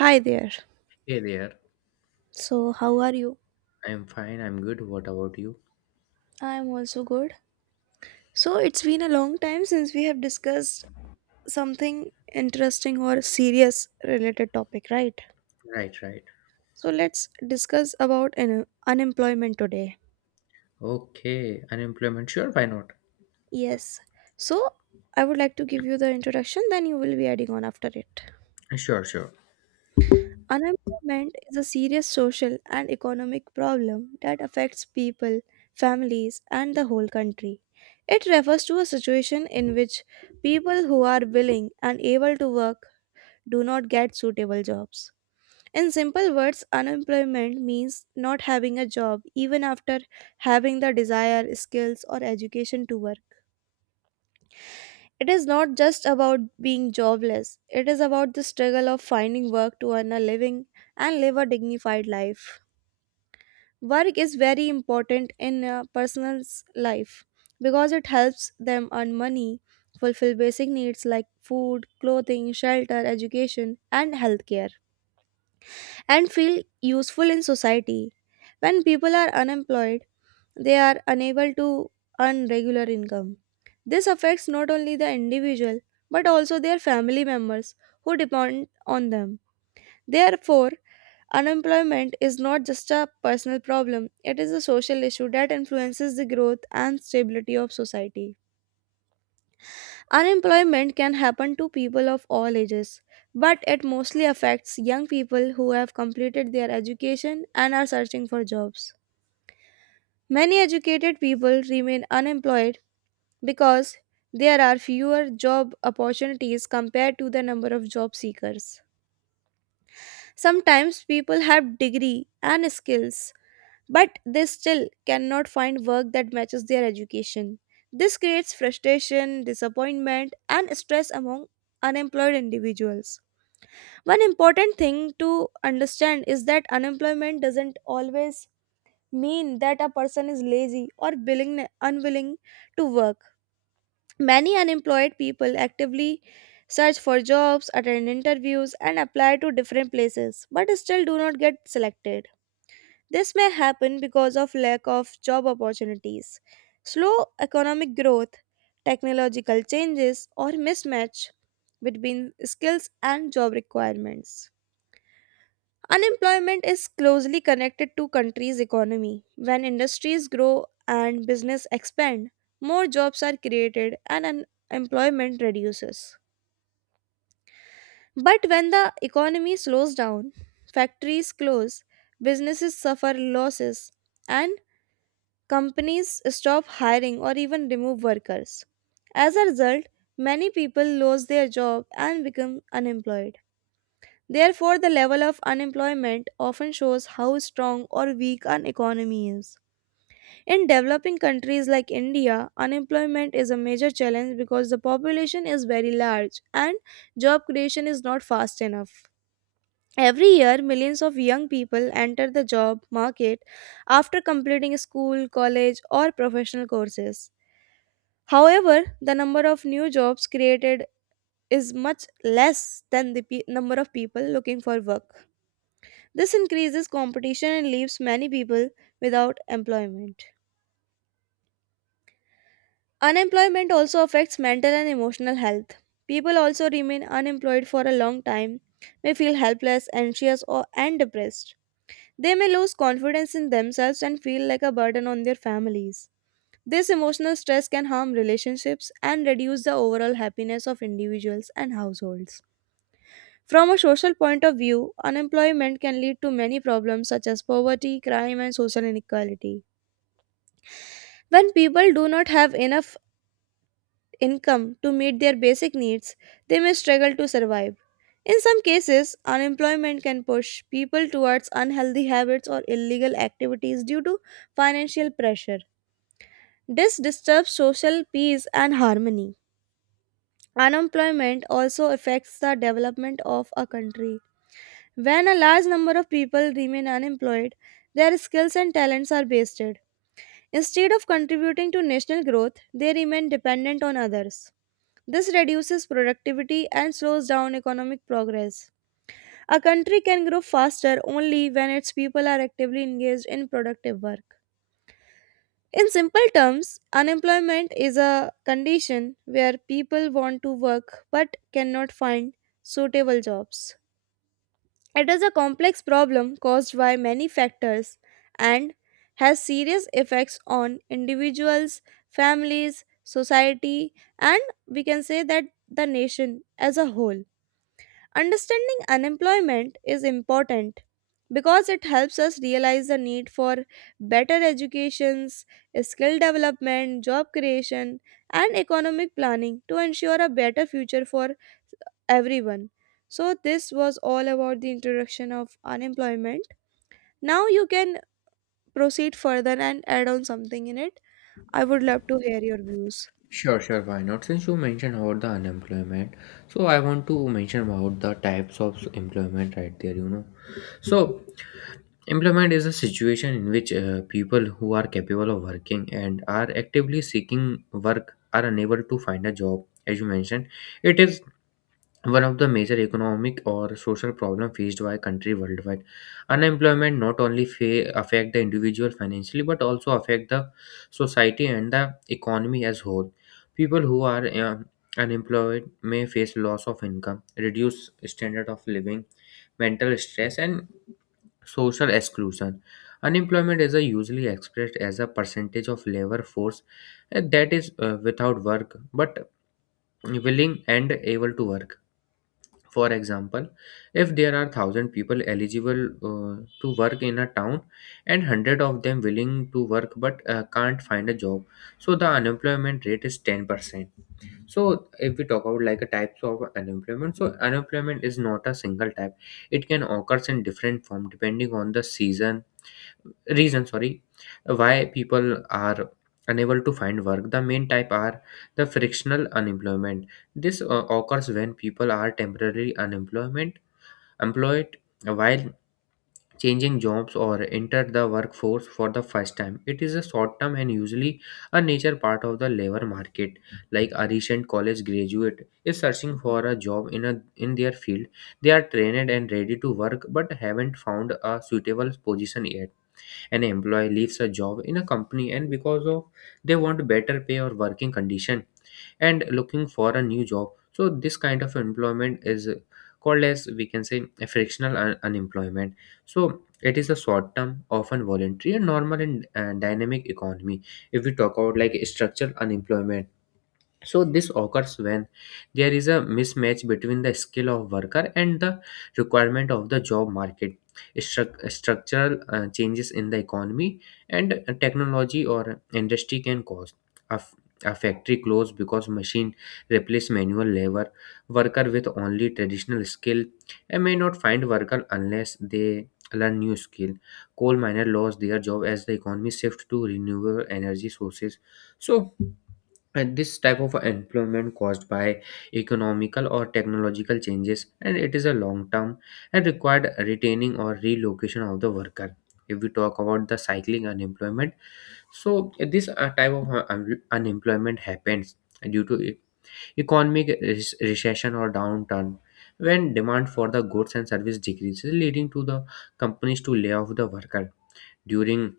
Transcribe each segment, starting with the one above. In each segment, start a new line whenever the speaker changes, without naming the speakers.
Hi there.
Hey there.
So, how are you?
I'm fine. I'm good. What about you?
I'm also good. So, it's been a long time since we have discussed something interesting or serious related topic, right?
Right, right.
So, let's discuss about unemployment today.
Okay. Unemployment. Sure, why not?
Yes. So, I would like to give you the introduction, then you will be adding on after it.
Sure, sure.
Unemployment is a serious social and economic problem that affects people, families, and the whole country. It refers to a situation in which people who are willing and able to work do not get suitable jobs. In simple words, unemployment means not having a job even after having the desired skills or education to work. It is not just about being jobless, it is about the struggle of finding work to earn a living and live a dignified life. Work is very important in a person's life because it helps them earn money, fulfill basic needs like food, clothing, shelter, education, and healthcare, and feel useful in society. When people are unemployed, they are unable to earn regular income. This affects not only the individual but also their family members who depend on them. Therefore, unemployment is not just a personal problem, it is a social issue that influences the growth and stability of society. Unemployment can happen to people of all ages, but it mostly affects young people who have completed their education and are searching for jobs. Many educated people remain unemployed because there are fewer job opportunities compared to the number of job seekers. Sometimes people have degree and skills but they still cannot find work that matches their education. This creates frustration, disappointment, and stress among unemployed individuals. One important thing to understand is that unemployment doesn't always mean that a person is lazy or willing, unwilling to work. Many unemployed people actively search for jobs, attend interviews, and apply to different places, but still do not get selected. This may happen because of lack of job opportunities, slow economic growth, technological changes, or mismatch between skills and job requirements. Unemployment is closely connected to country's economy. When industries grow and business expand, more jobs are created and unemployment reduces. But when the economy slows down, factories close, businesses suffer losses, and companies stop hiring or even remove workers. As a result, many people lose their job and become unemployed. Therefore, the level of unemployment often shows how strong or weak an economy is. In developing countries like India, unemployment is a major challenge because the population is very large and job creation is not fast enough. Every year, millions of young people enter the job market after completing school, college, or professional courses. However, the number of new jobs created is much less than the number of people looking for work. This increases competition and leaves many people without employment. Unemployment also affects mental and emotional health. People also remain unemployed for a long time, may feel helpless, anxious, or and depressed. They may lose confidence in themselves and feel like a burden on their families. This emotional stress can harm relationships and reduce the overall happiness of individuals and households. From a social point of view, unemployment can lead to many problems such as poverty, crime, and social inequality. When people do not have enough income to meet their basic needs, they may struggle to survive. In some cases, unemployment can push people towards unhealthy habits or illegal activities due to financial pressure. This disturbs social peace and harmony. Unemployment also affects the development of a country. When a large number of people remain unemployed, their skills and talents are wasted. Instead of contributing to national growth, they remain dependent on others. This reduces productivity and slows down economic progress. A country can grow faster only when its people are actively engaged in productive work. In simple terms, unemployment is a condition where people want to work but cannot find suitable jobs. It is a complex problem caused by many factors and has serious effects on individuals, families, society, and we can say that the nation as a whole. Understanding unemployment is important because it helps us realize the need for better educations, skill development, job creation, and economic planning to ensure a better future for everyone. So this was all about the introduction of unemployment. Now you can proceed further and add on something in it. I would love to hear your views.
Sure, sure, why not? Since you mentioned about the unemployment, so I want to mention about the types of employment right there, So, employment is a situation in which people who are capable of working and are actively seeking work are unable to find a job. As you mentioned, it is one of the major economic or social problem faced by country worldwide. Unemployment not only affect the individual financially but also affect the society and the economy as whole. People who are unemployed may face loss of income, reduced standard of living, mental stress, and social exclusion. Unemployment is a usually expressed as a percentage of labor force, that is without work but willing and able to work. For example, if there are 1000 people eligible to work in a town and 100 of them willing to work but can't find a job, so the unemployment rate is 10%. So if we talk about like a types of unemployment, so unemployment is not a single type. It can occurs in different form depending on the season, reason, sorry, why people are unable to find work. The main type are the frictional unemployment. This occurs when people are temporarily unemployment, employed, while changing jobs or enter the workforce for the first time. It is a short term and usually a nature part of the labor market, like a recent college graduate is searching for a job in a in their field. They are trained and ready to work but haven't found a suitable position yet. An employee leaves a job in a company and because of they want better pay or working condition and looking for a new job. So this kind of employment is called, as we can say, a frictional unemployment. So it is a short term, often voluntary and normal and dynamic economy. If we talk about like structural unemployment, so this occurs when there is a mismatch between the skill of worker and the requirement of the job market. Structural changes in the economy and technology or industry can cause a, a factory close because machine replace manual labor. Worker with only traditional skill and may not find worker unless they learn new skill. Coal miner lost their job as the economy shift to renewable energy sources. So, and this type of employment caused by economical or technological changes, and it is a long term and required retaining or relocation of the worker. If we talk about the cycling unemployment, so this type of unemployment happens due to economic recession or downturn, when demand for the goods and service decreases leading to the companies to lay off the worker. During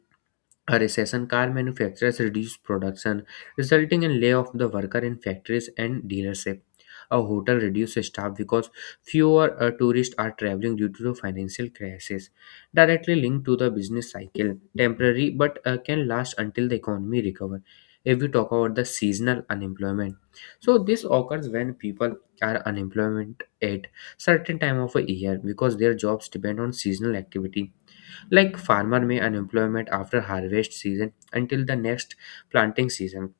a recession, car manufacturers reduced production, resulting in layoff of the worker in factories and dealership. A hotel reduced staff because fewer tourists are traveling due to the financial crisis, directly linked to the business cycle. Temporary, but can last until the economy recover. If we talk about the seasonal unemployment, so this occurs when people are unemployment at certain time of a year because their jobs depend on seasonal activity, like farmer may unemployment after harvest season until the next planting season.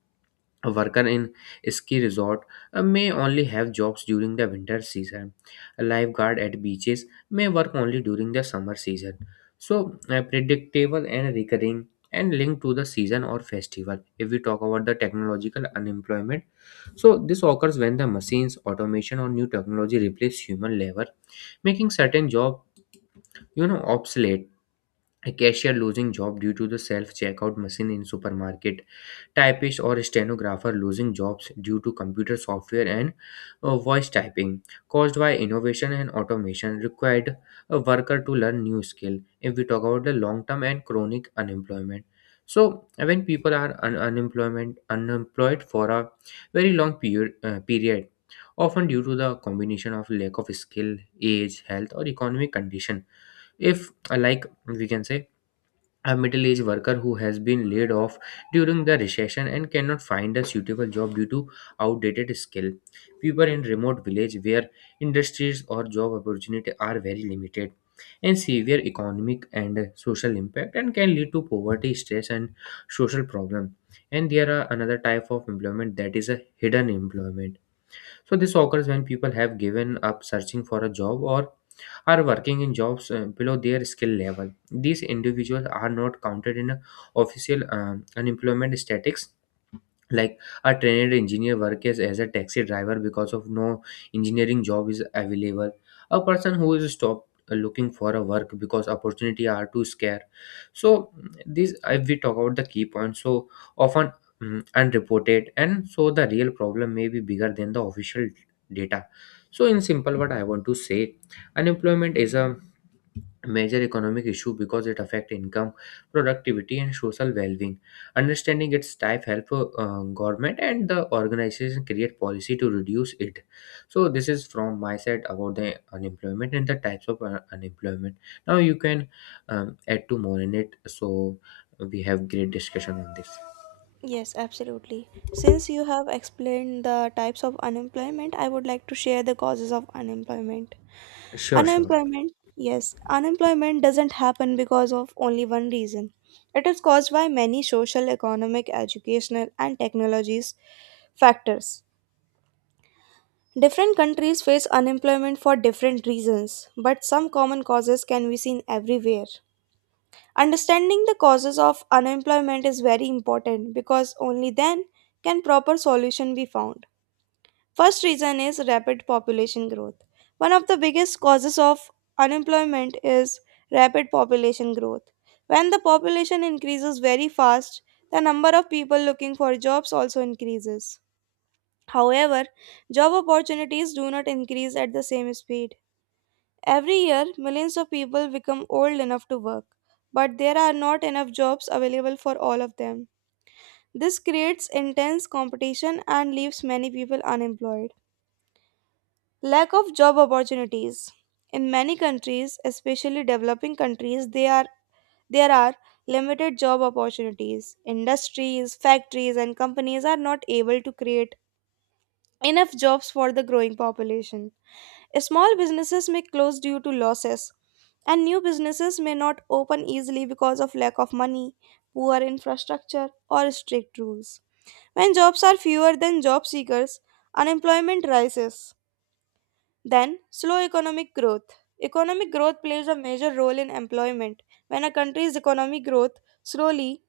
A worker in ski resort may only have jobs during the winter season. A lifeguard at beaches may work only during the summer season. So predictable and recurring and linked to the season or festival. If we talk about the technological unemployment, so this occurs when the machines, automation, or new technology replace human labor, making certain job, obsolete. A cashier losing job due to the self-checkout machine in supermarket. Typist or stenographer losing jobs due to computer software and voice typing, caused by innovation and automation, required a worker to learn new skill. If we talk about the long term and chronic unemployment, so when people are un- unemployment unemployed for a very long period, often due to the combination of lack of skill, age, health, or economic condition. If like we can say, a middle aged worker who has been laid off during the recession and cannot find a suitable job due to outdated skill. People in remote village where industries or job opportunity are very limited, and severe economic and social impact and can lead to poverty, stress, and social problem. And there are another type of employment that is a hidden employment. So this occurs when people have given up searching for a job or are working in jobs below their skill level. These individuals are not counted in a official unemployment statistics, like a trained engineer works as a taxi driver because of no engineering job is available. A person who is stopped looking for a work because opportunity are too scarce. So this, if we talk about the key points, so often unreported, and so the real problem may be bigger than the official data. So in simple what I want to say, unemployment is a major economic issue because it affects income, productivity, and social well-being. Understanding its type help government and the organization create policy to reduce it. So this is from my side about the unemployment and the types of unemployment. Now you can add to more in it, so we have great discussion on this.
Yes, absolutely. Since you have explained the types of unemployment, I would like to share the causes of unemployment.
Sure, sure.
Unemployment, yes, unemployment doesn't happen because of only one reason. It is caused by many social, economic, educational, and technologies factors. Different countries face unemployment for different reasons, but some common causes can be seen everywhere. Understanding the causes of unemployment is very important because only then can proper solution be found. First reason is rapid population growth. One of the biggest causes of unemployment is rapid population growth. When the population increases very fast, the number of people looking for jobs also increases. However, job opportunities do not increase at the same speed. Every year, millions of people become old enough to work, but there are not enough jobs available for all of them. This creates intense competition and leaves many people unemployed. Lack of job opportunities. In many countries, especially developing countries, there are limited job opportunities. Industries, factories, and companies are not able to create enough jobs for the growing population. Small businesses may close due to losses, and new businesses may not open easily because of lack of money, poor infrastructure, or strict rules. When jobs are fewer than job seekers, unemployment rises. Then, slow economic growth. Economic growth plays a major role in employment. When a country's economic growth slowly,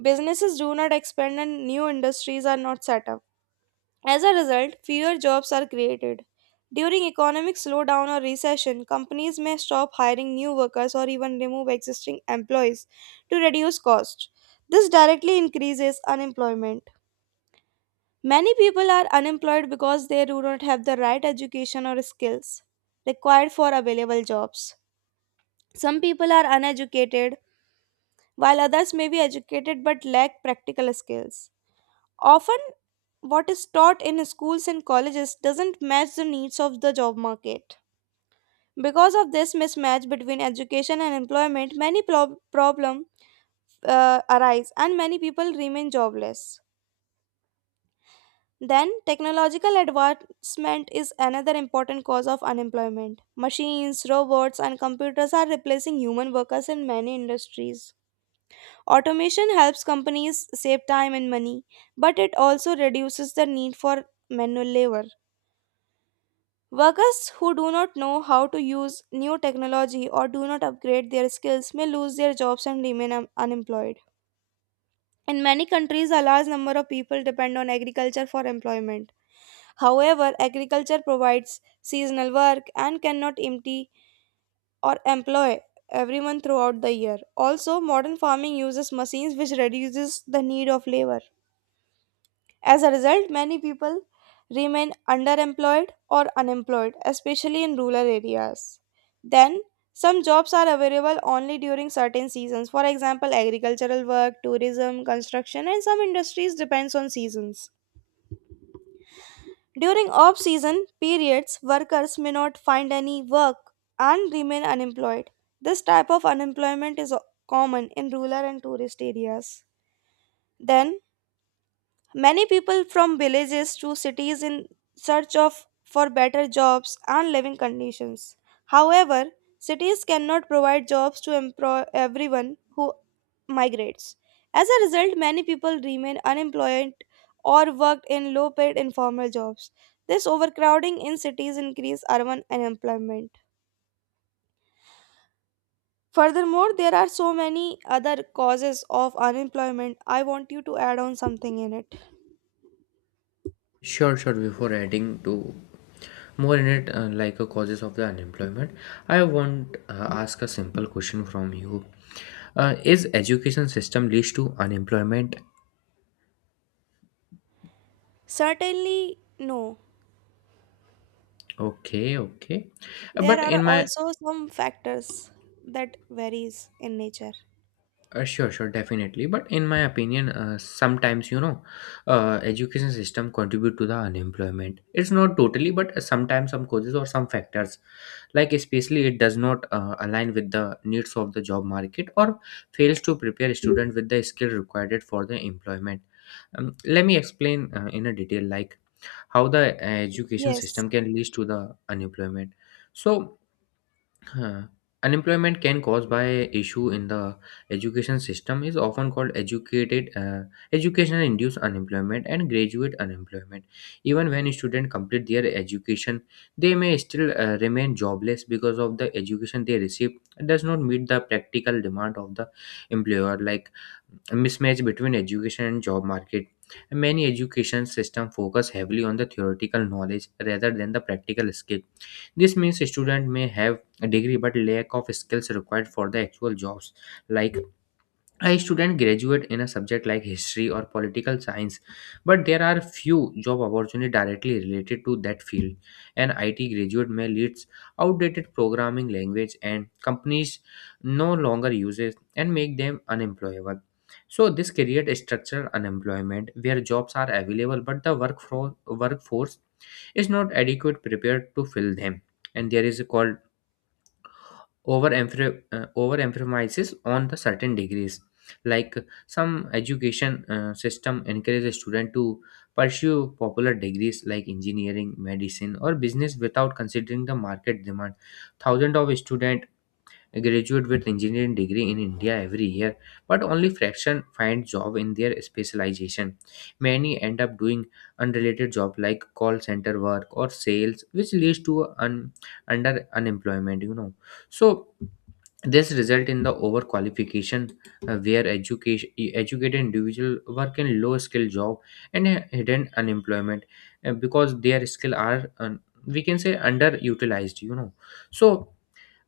businesses do not expand and new industries are not set up. As a result, fewer jobs are created. During economic slowdown or recession, companies may stop hiring new workers or even remove existing employees to reduce costs. This directly increases unemployment. Many people are unemployed because they do not have the right education or skills required for available jobs. Some people are uneducated, while others may be educated but lack practical skills. Often, what is taught in schools and colleges doesn't match the needs of the job market. Because of this mismatch between education and employment, many problems arise and many people remain jobless. Then, technological advancement is another important cause of unemployment. Machines, robots, and computers are replacing human workers in many industries. Automation helps companies save time and money, but it also reduces the need for manual labor. Workers who do not know how to use new technology or do not upgrade their skills may lose their jobs and remain unemployed. In many countries, a large number of people depend on agriculture for employment. However, agriculture provides seasonal work and cannot empty or employ everyone throughout the year. Also, modern farming uses machines which reduces the need of labor. As a result, many people remain underemployed or unemployed, especially in rural areas. Then, some jobs are available only during certain seasons. For example, agricultural work, tourism, construction, and some industries depends on seasons. During off season periods, workers may not find any work and remain unemployed. This type of unemployment is common in rural and tourist areas. Then, many people from villages to cities in search of for better jobs and living conditions. However, cities cannot provide jobs to employ everyone who migrates. As a result, many people remain unemployed or work in low paid informal jobs. This overcrowding in cities increases urban unemployment. Furthermore, there are so many other causes of unemployment. I want you to add on something in it.
Sure, sure, before adding to more in it, causes of the unemployment, I want ask a simple question from you. Is education system leads to unemployment?
Certainly, no.
Okay, okay.
There
But in
are
my.
also some factors that varies in nature.
Sure, sure, definitely. But in my opinion, sometimes, education system contribute to the unemployment. It's not totally, but sometimes some causes or some factors, like especially it does not align with the needs of the job market or fails to prepare student with the skill required for the employment. Let me explain in a detail, like how the education
Yes,
system can lead to the unemployment. So. Huh. Unemployment can cause by issue in the education system is often called educated educational induced unemployment and graduate unemployment. Even when students complete their education, they may still remain jobless because of the education they receive does not meet the practical demand of the employer, like a mismatch between education and job market. Many education system focus heavily on the theoretical knowledge rather than the practical skill. This means a student may have a degree but lack of skills required for the actual jobs, like a student graduate in a subject like history or political science, but there are few job opportunities directly related to that field. An IT graduate may leads outdated programming language and companies no longer use it and make them unemployable. So this creates structural unemployment where jobs are available but the workforce is not adequate prepared to fill them. And there is a called over emphasizes on the certain degrees, like some education system encourages a student to pursue popular degrees like engineering, medicine, or business without considering the market demand. Thousands of students graduate with engineering degree in India every year, but only fraction find job in their specialization. Many end up doing unrelated job like call center work or sales, which leads to under unemployment. You know, so this result in the overqualification, where education educated individual work in low skill job and hidden unemployment, because their skill are we can say underutilized, so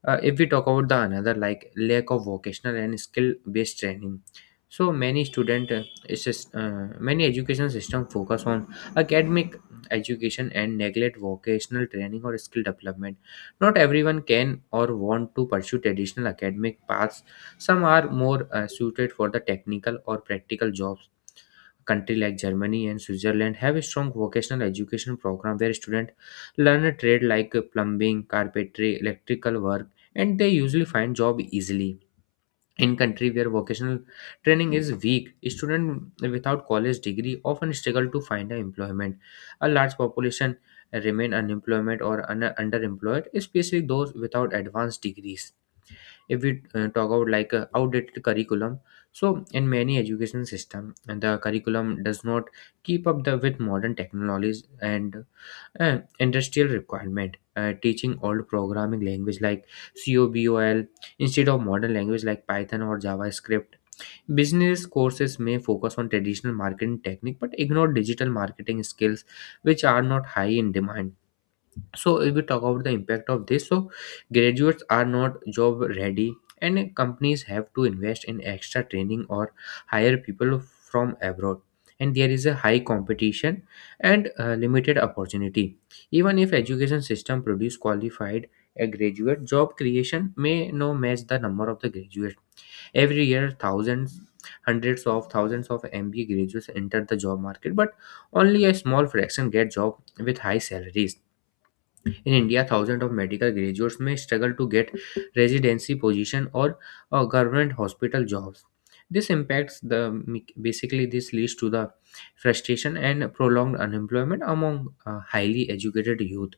if we talk about the another like lack of vocational and skill based training, so many student it's just, many education system focus on academic education and neglect vocational training or skill development. Not everyone can or want to pursue traditional academic paths. Some are more suited for the technical or practical jobs. Country like Germany and Switzerland have a strong vocational education program where students learn a trade like plumbing, carpentry, electrical work, and they usually find job easily. In country where vocational training is weak, students without college degree often struggle to find a employment. A large population remain unemployment or underemployed, especially those without advanced degrees. If we talk about like outdated curriculum, so in many education system, and the curriculum does not keep up the with modern technologies and industrial requirement, teaching old programming language like cobol instead of modern language like python or javascript. Business courses may focus on traditional marketing technique but ignore digital marketing skills, which are not high in demand. So if we talk about the impact of this, so graduates are not job ready, and companies have to invest in extra training or hire people from abroad. And there is a high competition and limited opportunity. Even if education system produce qualified a graduate, job creation may no match the number of the graduate. Every year thousands, hundreds of thousands of mba graduates enter the job market, but only a small fraction get job with high salaries. In India, thousands of medical graduates may struggle to get residency position or government hospital jobs. This impacts the basically this leads to the frustration and prolonged unemployment among highly educated youth.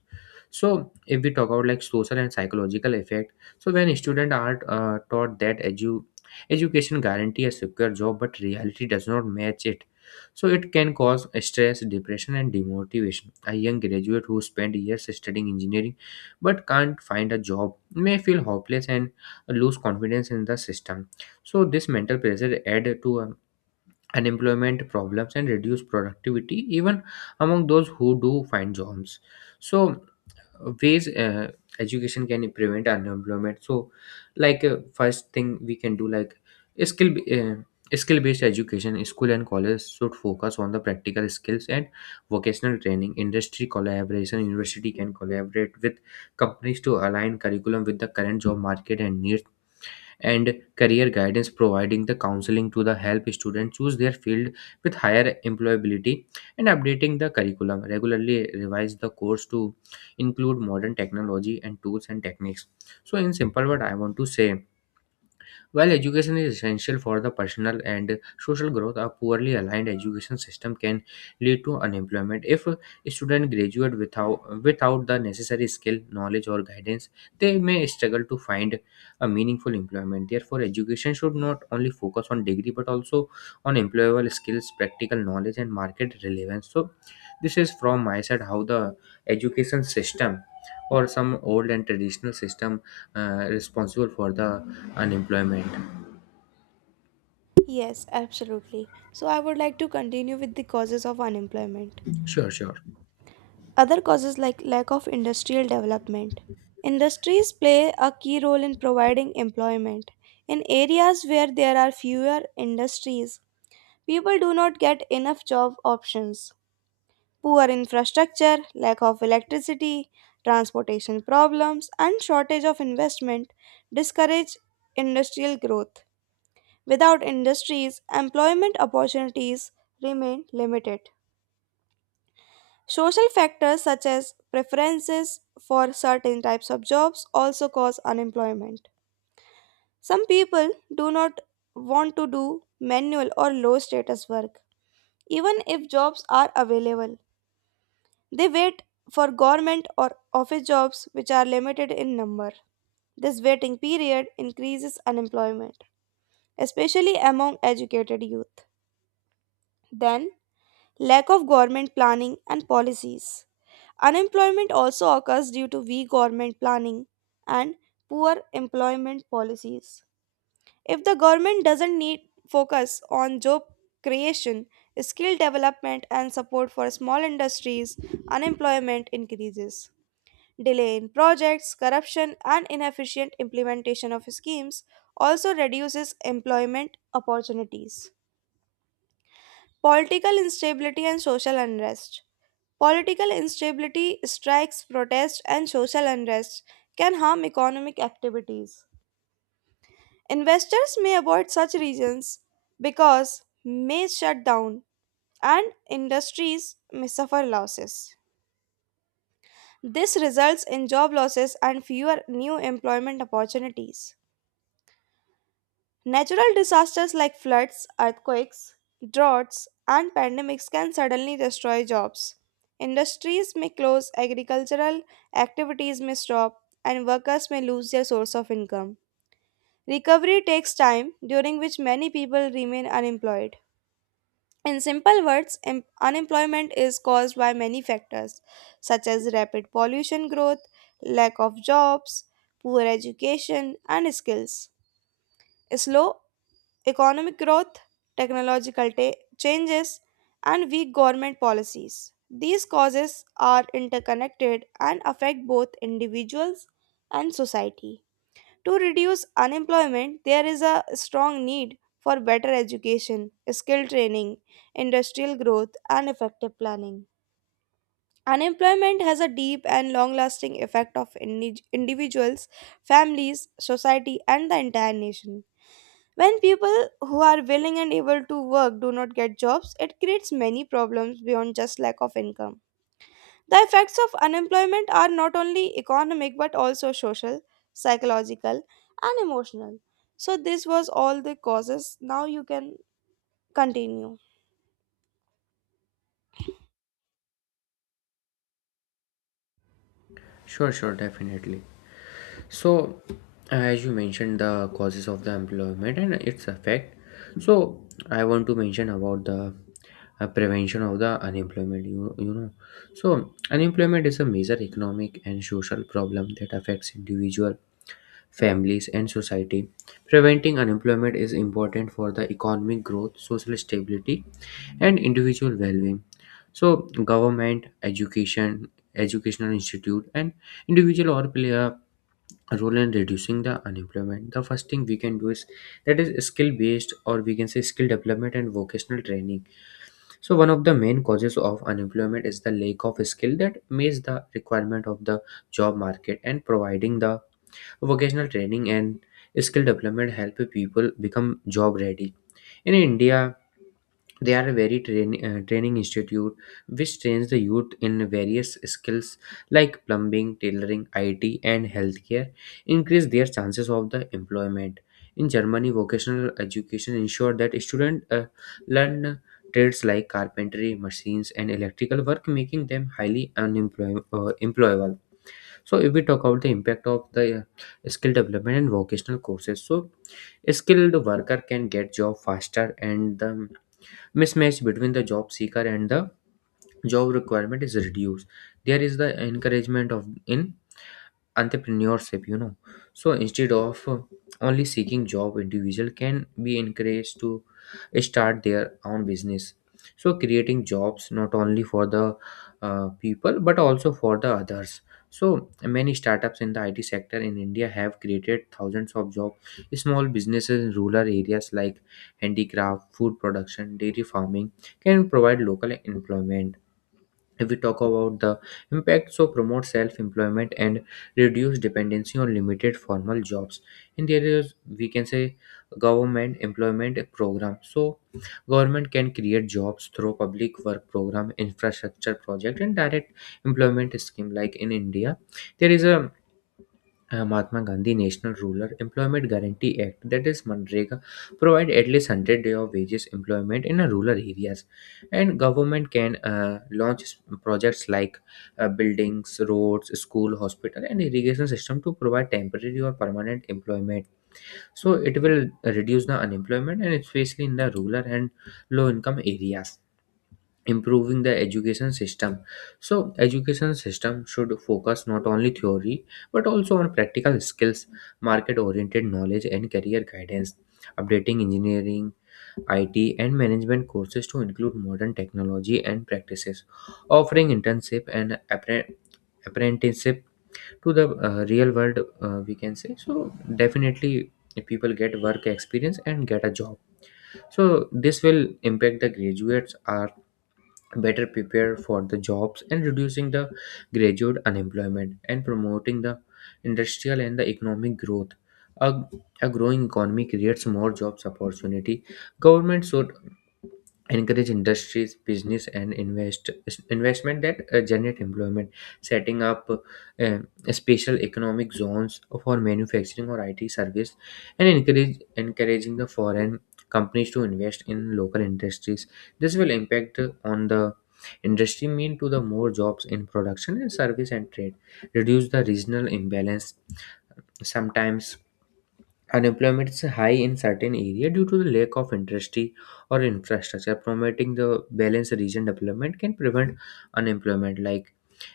So if we talk about like social and psychological effect, so when students are taught that education guarantee a secure job but reality does not match it, so it can cause stress, depression, and demotivation. A young graduate who spent years studying engineering but can't find a job may feel hopeless and lose confidence in the system. So this mental pressure add to unemployment problems and reduce productivity even among those who do find jobs. So ways education can prevent unemployment. So like first thing we can do like skill uh, skill based education, school and college should focus on the practical skills and vocational training. Industry collaboration, university can collaborate with companies to align curriculum with the current job market and needs. And career guidance, providing the counseling to the help students choose their field with higher employability. And updating the curriculum, regularly revise the course to include modern technology and tools and techniques. So in simple word, I want to say while education is essential for the personal and social growth, a poorly aligned education system can lead to unemployment. If a student graduate without the necessary skill, knowledge, or guidance, they may struggle to find a meaningful employment. Therefore, education should not only focus on degree but also on employable skills, practical knowledge, and market relevance. So, this is from my side how the education system or some old and traditional system responsible for the unemployment.
yes, absolutely. So I would like to continue with the causes of unemployment.
sure sure
Other causes like lack of industrial development. Industries play a key role in providing employment. In areas where there are fewer industries, people do not get enough job options. Poor infrastructure, lack of electricity, transportation problems, and shortage of investment discourage industrial growth. Without industries, employment opportunities remain limited. Social factors such as preferences for certain types of jobs also cause unemployment. Some people do not want to do manual or low status work, even if jobs are available. They wait for government or office jobs which are limited in number. This waiting period increases unemployment, especially among educated youth. Then, lack of government planning and policies. Unemployment also occurs due to weak government planning and poor employment policies. If the government doesn't need focus on job creation, skill development and support for small industries, unemployment increases. Delay in projects, corruption, and inefficient implementation of schemes also reduces employment opportunities. Political instability and social unrest. Political instability, strikes, protests, and social unrest can harm economic activities. Investors may avoid such regions because may shut down and industries may suffer losses. This results in job losses and fewer new employment opportunities. Natural disasters like floods, earthquakes, droughts, and pandemics can suddenly destroy jobs. Industries may close, agricultural activities may stop, and workers may lose their source of income. Recovery takes time, during which many people remain unemployed. In simple words, unemployment is caused by many factors, such as rapid pollution growth, lack of jobs, poor education, and skills. Slow economic growth, technological changes, and weak government policies. These causes are interconnected and affect both individuals and society. To reduce unemployment, there is a strong need for better education, skill training, industrial growth, and effective planning. Unemployment has a deep and long lasting effect on individuals, families, society, and the entire nation. When people who are willing and able to work do not get jobs, it creates many problems beyond just lack of income. The effects of unemployment are not only economic but also social, psychological, and emotional. So, this was all the causes. Now you can continue.
sure sure Definitely. So as you mentioned the causes of the employment and its effect, so I want to mention about the prevention of the unemployment, you know. So unemployment is a major economic and social problem that affects individual, families, and society. Preventing unemployment is important for the economic growth, social stability, and individual well-being. So government, educational institute, and individual all play a role in reducing the unemployment. The first thing we can do is that is skill based, or we can say skill development and vocational training. So one of the main causes of unemployment is the lack of skill that meets the requirement of the job market, and providing the vocational training and skill development help people become job ready. In india, they are a very training institute which trains the youth in various skills like plumbing, tailoring, IT, and healthcare, increase their chances of the employment. In Germany, vocational education ensure that students learn trades like carpentry, machines, and electrical work, making them highly employable. So, if we talk about the impact of the skill development and vocational courses, so a skilled worker can get job faster, and the mismatch between the job seeker and the job requirement is reduced. There is the encouragement of in entrepreneurship, you know. So instead of only seeking job, individual can be encouraged to start their own business, so creating jobs not only for the people but also for the others. So many startups in the IT sector in India have created thousands of jobs. Small businesses in rural areas like handicraft, food production, dairy farming can provide local employment. If we talk about the impact, so promote self-employment and reduce dependency on limited formal jobs in the areas, we can say government employment program. So government can create jobs through public work program, infrastructure project, and direct employment scheme. Like in india, there is a Mahatma Gandhi National Rural Employment Guarantee Act, that is MNREGA, provide at least 100 day of wages employment in rural areas. And government can launch projects like buildings, roads, school, hospital, and irrigation system to provide temporary or permanent employment. So it will reduce the unemployment, and especially in the rural and low income areas. Improving the education system, so education system should focus not only theory but also on practical skills, market oriented knowledge, and career guidance. Updating engineering, it, and management courses to include modern technology and practices. Offering internship and apprenticeship to the real world, we can say. So definitely people get work experience and get a job. So this will impact the graduates are better prepare for the jobs, and reducing the graduate unemployment and promoting the industrial and the economic growth. a, a growing economy creates more jobs opportunity. Government should encourage industries, business, and investment that generate employment. Setting up special economic zones for manufacturing or IT service, and encourage encouraging the foreign companies to invest in local industries. This will impact on the industry, mean to the more jobs in production and service and trade. Reduce the regional imbalance. Sometimes unemployment is high in certain area due to the lack of industry or infrastructure. Promoting the balanced region development can prevent unemployment, like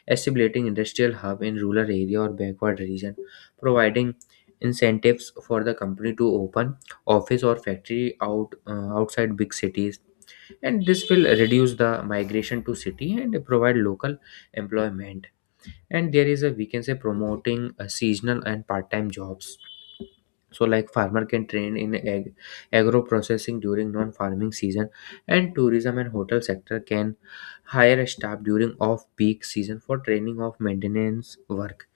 establishing industrial hub in rural area or backward region, providing incentives for the company to open office or factory outside big cities, and this will reduce the migration to city and provide local employment. And there is a, we can say, promoting seasonal and part-time jobs. So like farmer can train in agro processing during non farming season, and tourism and hotel sector can hire a staff during off peak season for training of maintenance work.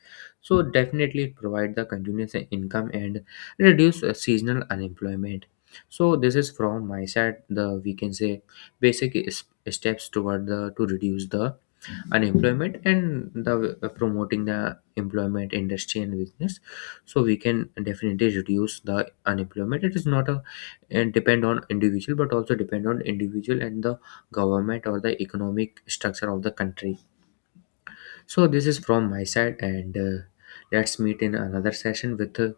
So definitely it provide the continuous income and reduce seasonal unemployment. So this is from my side the, we can say, basic is- steps toward the to reduce the unemployment and the promoting the employment industry and business. So we can definitely reduce the unemployment. It is not a and depend on individual, but also depend on individual and the government or the economic structure of the country. So this is from my side. And let's meet in another session with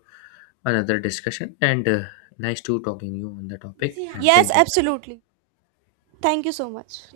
another discussion. And nice to talking you on the topic, and
Yes,
thank you.
absolutely. Thank you so much.